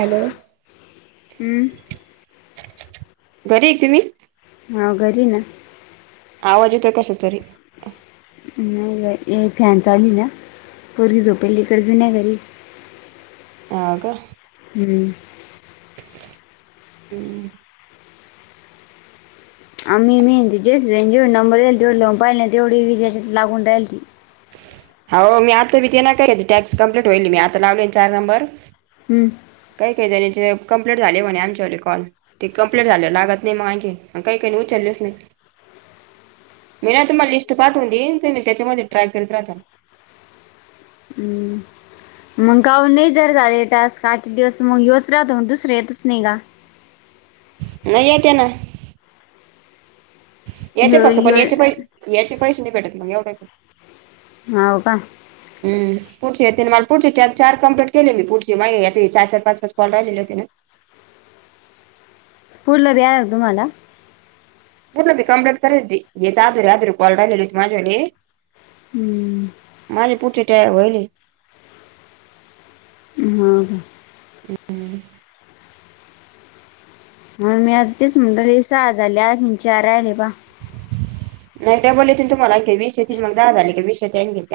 Hello हम्म घरी त म्. ह घरी ना. आवाजेत कसं तरी नाही ग एक फॅन चाढली ना पोरगी झोपेली इकडच नाही घरी ह का हम्म हम्म आम्ीेहनती जेच जेढ नंबर दईल तेवढ लऊन पाहिले नाही तेवढी विी त्याच्या लाून राहिल ती हो मी आता बीतीे ना काय त्यायची टॅक्स कं्प्लीट होईल मी आता लावले चार नंबर हम्म काही काही झारीचे कं्प्लेंट झाली म्हणे आमच्या व कॉल ते कम्प्लीट झाले लागत नाही मागे काही काही उचललेच नाही मी ना तुम्हाला लिस्ट पाठवून देईन तुम्ही त्याच्यामध्ये ट्रय करत राहल ह मग काऊ नाही जर झाले टास काही दिवस मग योच राहतो मग दुसरं येतच नाही का नाही येत ना याचे यो फक्त पण यो याचे पै याचे पैसे नाही भेटत मग एवढाच होव का पुढची य तने मला पुढची चार चार कंप्ली केली मी पुढची माग या चार चार पाच पाच कॉल राहिलेली हो तिने पूर्लं व्या तुम्हाला मुर्लं भ कंप्ं करयच यारॉल रालेललीच माझली [unintelligible] हम्म माझली पुठे टॅयर होईलली हा हा हम् [unintelligible] मी आता तेच म्हणटले सहाज झाले आंचार राहिले बा नाही का बोललेत तुम्हा वीसशेती मग दहा झाली काी वीस शे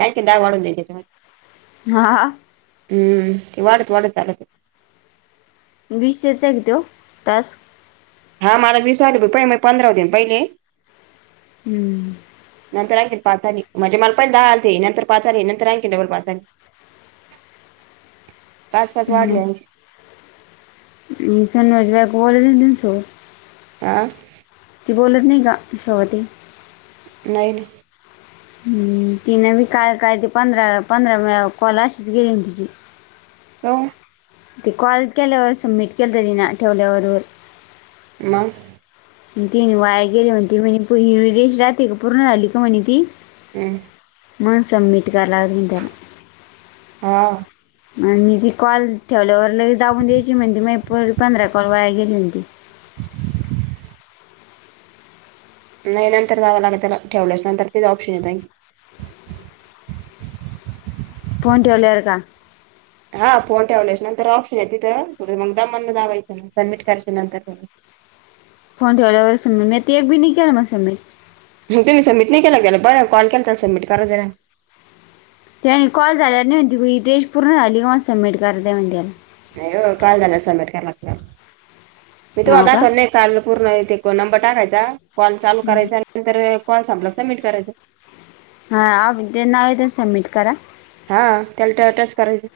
आणखी दहा वाढून द्याय हा हा हम्म वाढत वाढत आढत बीस सेचा एक देऊ तास हा मला विसाले ब पहि मी पंधरा दिन पहिले हम्म नंतर आणखी पाच आली म्हणजे मला पहि दहा आलते नंतर पाच आली नंतर आणखी डबल पाच झाली [unintelligible] पाच पाच वाढले हम आणखी सन वाज बग वलेन तनसो [unintelligible] ह ती बोलत नाही ग शवती नाईन [unintelligible] तिनं मी काय काय ते पंधरा पंधरा कॉल अशीच गेली ना तिची हो [unintelligible] त कॉल केल्यावर सबमिट केलं तरी ना ठेवल्यावर मग आणि ती आणि वायर गेल होो ती म्ह म प हि रेस राात को पूर्ण झाली हो म्ह ती [unintelligible] हम् [unintelligible] म्हण सब्ममीट कराला त त्याला हा आणि मी ती कॉल ठेवल्यावर लग जाऊून द्यायची म्हणते मग प पंधरा कॉल वाया गेली होणती नाही नंतर जावं लागे त्याला ठेवल्याच नंतर तेच ऑप्शन येत नाही फोन टीवेलायार का हा फोन ठेवल्यायच्या नंतर ऑप्शन आहे तिथंथं मग दम द जावायचं नाग सबमिट कयच्या नंतर फोन ठेवल्यावर सम मी ते एक बी नाही केल म समत ह तुमही सबमिट नाही केलं गेला बरं कॉल केला तर सबमट कररा जरा [unintelligible] त्या आणि कॉल झाल्या नाही म्हण ती टेश पूर्ण झाली का म सबमिट करां आहे म्हण त्याला नाही हो, काल झालं समेट करायला हो लागत्यात का [unintelligible] काॅल पूर्ण ते नंबर टाकायचा, कॉल चालू करायचा आणि नंतर कॉल संपला सबमिट करायच. हां.. ते नाव येत समिट करा. हां.. त्याला ट- टच करायचं,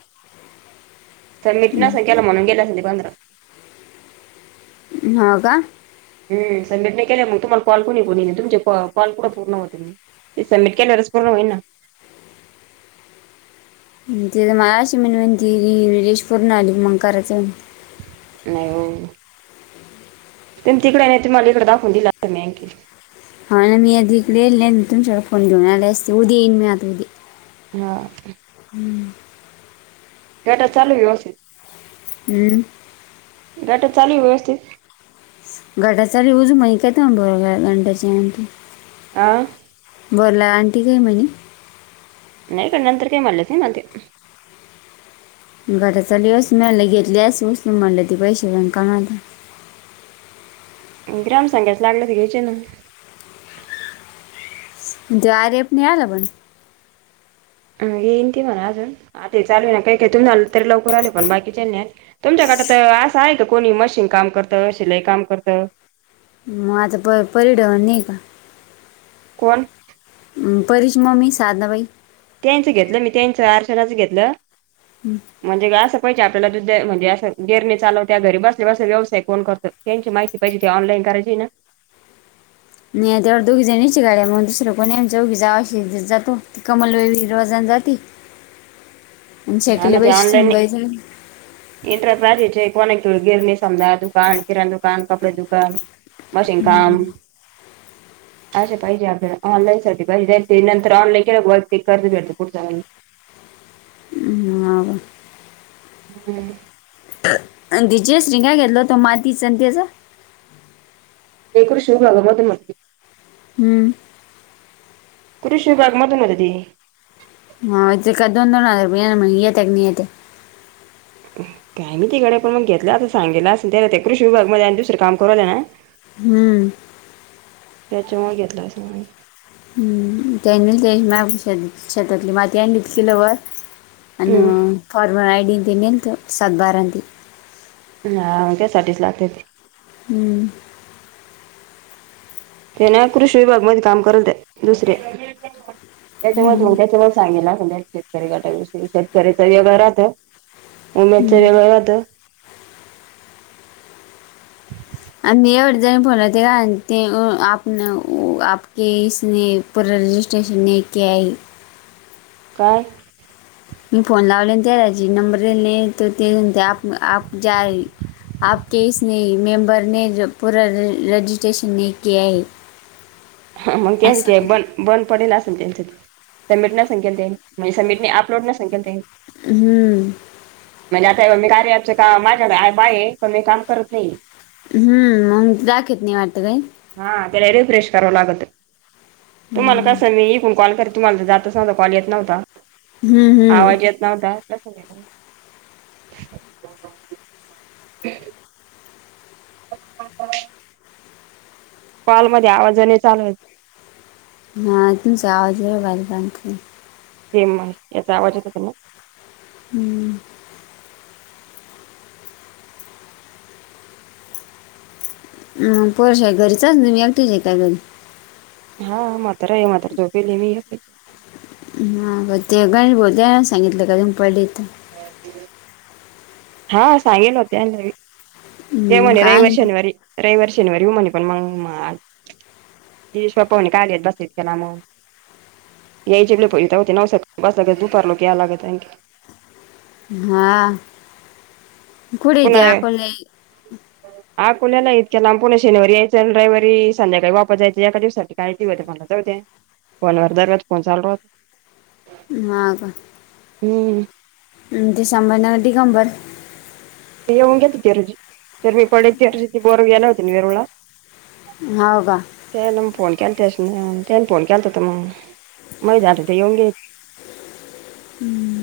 समिट नसलं केलं म्हणून गेलं असेल ते पंधरा. हं का. हम. समिट नाही केल्यावर मग तुम्हाला, काॅल कोणी कोणी केलंत तुमचे काॅल कुठे पूर्ण होतील. मग ते समिट केल्याच पूर्ण होईना. [unintelligible] देशपूरून आली मग करायच. नाही हो, तम तिकडे नाही तुम्हाला इकडे दाखवून दिलं मी हाय की. हं ना [unintelligible] फोन घेऊ आला असते उद्या येईन मी आता उद्या. हां. हम्म. गटा चालू ये व्यवस्थित. हम्म. गटा चालू आहे व्यवस्थित. घटा चालू उज माहि काय ब घंटा [unintelligible] आह. बला आंटी काय म्हणे, नाही गं नंतर काही म्हणल्या च नाही मला त्या. घरा चालवस मया म्हणल घेतली अस उसलून म्हणल ते पैसे [unintelligible] ग्राम संघाच लागलत घ्यायचे ना. जे आर एफ नाही आला पण. येईन ती म्हणा अजून, आता चालू ना काय काय तुम् आ तरी लवकर आलं, पण बाकीच्या नाही आले. तुमच्या गटात असं आहे का, कोणी मशीन काम करतं शिलाई काम करतं. माज परिढं निका. कोण? परिची मम्मी साधबाई. त्यांचं घेतलं मी, त्यांचं अर्चनाचं घेतलं. हमं. म्हणजे असं पाहिजे आपल्याला दुध म्हणजे असं, गिरणे चालव त्या, घरी बसले बसले व्यवसाय कोण करत. त्यांची माहिती पाहिजे होती, ऑनलाईन करायची ना. नाही तेव दोघी जणीची गड्या, मग दुसरं कोण आम्ही चोघी जावा शेती जातो. कमलबाई रोजान जाती. हा. ना.. ते सून ऑनलाईन‌ ये. बाई जाते. इंटरप्रायजेचे कोणा ग- गिरणी समजा दुकान, किराण दुकान, कपडे दुकान. मशिन काम. अशे पाहिजे आपल्याला, ऑनलाईनसाठी पाहिजे ते नंतर ऑनलाइन क ते कर्ज भेटतं पुढं.. [unintelligible] हम्म. अं.. ते जयश्री काय घेतलं होत मातीच अन तेच? [unintelligible] हम्म. कृषी विभाग मधून होती ती. हा ते का दोन दोन हजार रुपया येना म येत्या कनी येतय. ह. काय मायती गड्या, पण मग घेतले अस सांगेल आसन त्याला, त्या कृषी विभाग मध्ये आणि दुसरं काम करु रायल्या ना. हम्म. तेच्यामुळं घेतला असल मग. हम, त्यांनी ते म्या शेत शेतातली माती आणली होती किलो भर. अन हम्म फॉरमर आयडी न ते, नेलत सात बारा न ते. हा त्याचा साठी लागत ते. हम्म. ते ना कृषी विभाग मध्ये काम करुल्या त्या दुसर्या त्याच्यामुळे च मग त्याच्यामुळे च. सांगेल आसन त्यातला शेतकरी गटाविषयी. शेतकऱ्याच वेगळ राहत, उमेदच वेगळ राहत. अ मी एवढे जन फोन येते का अ तेअं आप न ओ आप के इसने. पूरा रजिस्ट्रेशन ने क्या आई. काय? मी फोन लावलेना त्या जे नंबर दिले त ते आप आप ज्या आहे.... आप के इसने मेंबरने पूरा रज रजिस्ट्रेशन नाही किया हे. हा मग त्यान त्या बन... बंद पडेल असेल त्यांच्य ते, सबमिट नसन केल त्या नि म्हणजे समिटनई अपलोड नसन केल त्यांनी. हम्म. म्हणजे आता हेबग मी कार्या ॲपच काम माझ्या कडे ॲप आहे पण मी काम करत नाही. हम्म मग दाखित नाही वाटत काही. हा त्याला रिफ्रेश कराव लागत, तुम्हाला हम्म, कस... जस मी इकुन कॉल करे तुम्हाला जातच नव्हता कॉल येत नव्हता हम्म. आवाज येत... नव्या तसं ते... ह.. [inaudible] कॉलमध्ये आवाज लय चालूहोय.... हां तूमचा आवाज लय बारिक अंत... हे माईक याचा आवाज येत होता मले. [inaudible] मग पोर शाळेत घरीच आसन तुम्ही एकट्या हे का घरी. हा मात्र आहे मात्र झोपेली मी हे [unintelligible] हा ते हा सांगितले होते हा घरी ते मग म्हणे रविवारी काय शनिवारी रविवार शनिवारी म्हणे पण मग तेश्पवणी कालेत बसत केला मग या जेवले प होते नऊ ब दुपार लोक याय लागतँ हा कडी द्याकले आकुल्याला इतक्या लांबपला शनिवारी यायचं आणि रविवारी संध्याकाळी वापस जायच एका दिवसासाठी काहिती होते मला जाउदे फोनावर दरोत फोन चालू रा मग म्म दिसंबर न डीगंबर ते येऊन घेत होती रजी तर मी पडेल रजी ते बोर गेयला होतीेेन येरूळला मौका त्यान मग फोन केला त्यास ना त्यान फोन केला त होत मग मग जात हो ते येऊन घे हम्म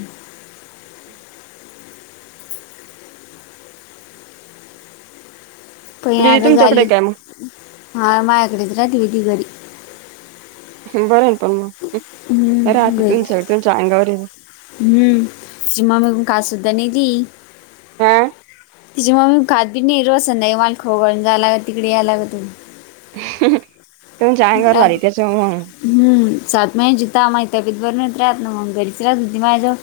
पहि दिदी आता झाली तुमच्याकडे काय मा मायाकडेच राहते ती घरी हे बरय पण मग हम राहते गज तुमच्या तुमच्या अंगावर आहे हम्म सिमा मगून का सुद्धा नाही ती अं तिची मम्मी खाती नाही रोज नाही माल खोगळून जाला तिकडे यायलाग त हं तुमच्या अंगावरून आली त्याच्यामुळ हम् सात म जता आ मा इ तबीत बर नाही राहत मग घरीच राहधी मा जाव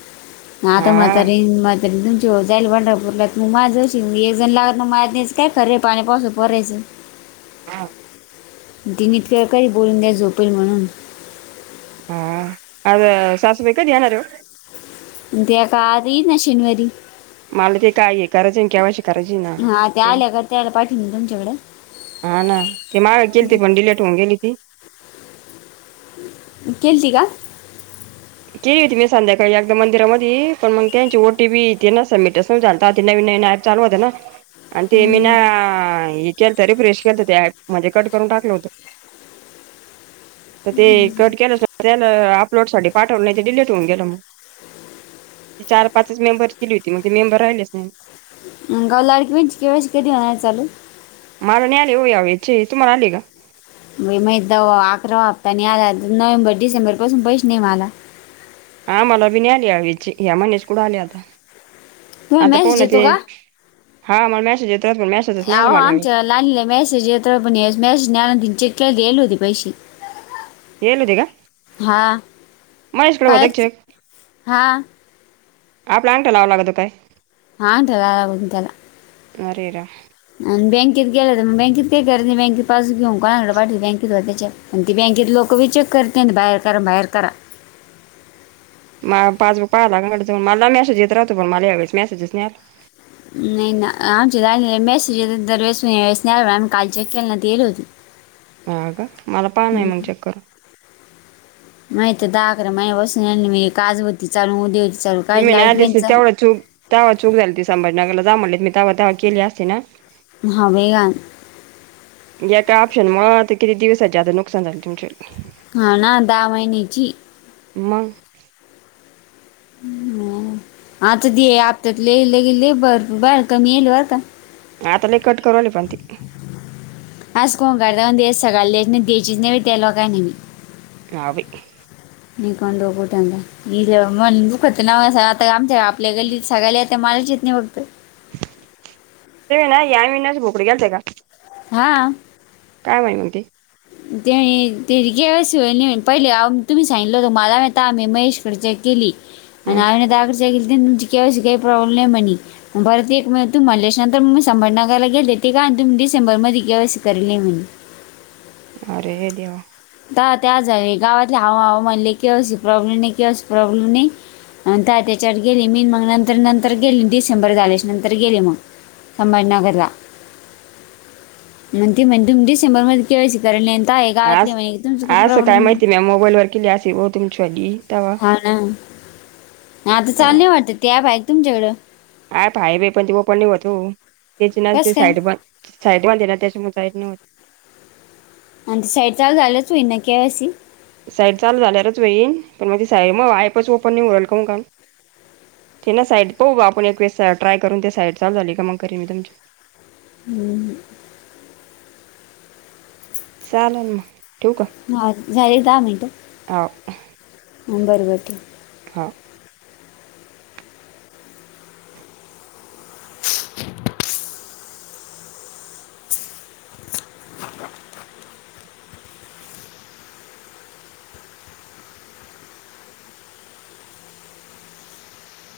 ना त हा म्हातारी म तरी तुमची जाईल पंढरपूरला तू माझायची मी एकजण लागत ना माज्याचं काय खरंे पाणी पाासून परायचं हा दिनीतकरळकरी बोलून द्यास झोपेल म्हणून हं आ सासुबाई कधी येणारै ओ दॅका आ दित ना शनिवारी मला ते काय हे करायचं केव्हाशी करायची ना हा त्या ते आल्या का त्याला पाठवून तुमच्याकडे हा ना ते माग केली त पण डीलीट होऊन गेली ती केलती का केली होती मी संध्याकाळी एकदा मंदिरामध्ये पण मग त्यांची ओटी बीथे ना सबमिट असून झाल नवीन नवीन चालू होत ना आणि ते मी ना हम्म. केल तर अरे प्रेश केल ते म्हणजे कट करून टाकलं होतं तर ते कट केलं त्याला अपलोड साठी पाठवून नाही ते डिलीट होऊन गेलं मग ती चार पाच मेंबर केली होती मग ते मेंबर राहिलेच नाही ग लाडकी बं केवासी कधी होणार चालू मला नाही आले हो यावेचे तुम्हाला आले गा. मा अकरा हप्तानी आला नोव्हेंबर डिसेंबर पासून पैसे नाही मला हा मला बी नाही आली या्या महिन्याच कुठं आल्या आता तुम्हाला आता मेसेज पोण येतो ते का हा मला मेसेज येतोच पण मेसेजच नाही मला तर पण मॅ न्याना दिचील्या लल होते पैसे हदीघ कायच हा आपला अ आण ठा लावं लागतो काय हां त्याला हो त्याला अरेरा आणि बँकेत गेले तर मग बँकेत काय कररा नाही बँकेत पा ब घेऊ कोणाकडे पाट बँकेत हो त्याच्या आणि ती बँकेत लों विचक करते बाहेर करा बाहेर करा म पासबुक पाहायला काडं मला मेसेज येत राहतो पण मला यावेळेस मेसेजच नाही आला. नाही नाही आम जा मे दर वेस वेस नाहीण आ् कालचे केलं ना तेल हा ग मला पान आहे मग चक्कर माहिती दाकरा माझ बसून म काजती चालून उ्या त मी ना तेवढा चूक तेवढ चूक झाली ति संभजी नगरला जा म्हणलेत मी दवा दावा केले असते ना हा बाई घाण या काय प्शन मग आता किती दिवससाचे आता नुकसान झालं तुम हा ना दहा महिन्याची मग ह आता आपत्यात लहिले गेले भरपू बाहेर कमी येईलवरता आताला कट कराली पण ते आज कोण करता द सगळयला दच नाही द्यायचीच नाही त्याला काय नाही ममी नावी निकनोुठ म्हख न आता आमच्या आपल्या गल्लीत सगायला मला चित नाही बघत ते ना या महिन्याच भोकडी ग्याल ते का हा काय माहि म्हणते त्या त्या गॅव शिवली पहिले ह तम् सांगितललं तर मालाा येताम्ही महेशकडेच्याक केली आणि हं. आईने दागड ग तुमची केव काही प्रॉब्लेम नाही म्हणे ग परत एक तू म्हणल्याश नंतर मी संंभरनगराला गेले ते का तुम्ही डिसेंबर मध्ये ग केवस करल नाही म्हण अरे देव तर त्या झा गावातले हा म्हणाले की असशी प्रॉब्लेम नाही की अस प्रॉब्लेम नाही आणिंत त्याच्यावर गेले मीन मग नंतर नंतर गेली डिसेंबर झाल्या नंतर गेले मग संभाजीनगरला ते म्हण तुम्ही डिसेंबर मध्ये क केसरले अंत हेग ं काय माहितीय म मोबाईल वर केली अस भा तुमच्या आग हा ना आता चाल नाही वाटत तेब आहे तुमच्याकडं हा भाई बाई पण तेव पणणी होतो त्याची ना कस ते काय साईड पण साईड म दे ना त्याच्या मग साईड न होती आणि ते साईड चाल झालंच होई ना केवसी साईड चालू झाल्याच होईन पण मग ती साईड मग आयपच ओपन नाही उरल का मग काम ते ना साईड पाहू आपण एक वेस ट्रय करून ते साईड चालव झाली का मग कररी मी तुमची हम्म चालेल मग ठूक हा झाले दहा मिनटं हो बरं बरतेे हा [unintelligible] [unintelligible]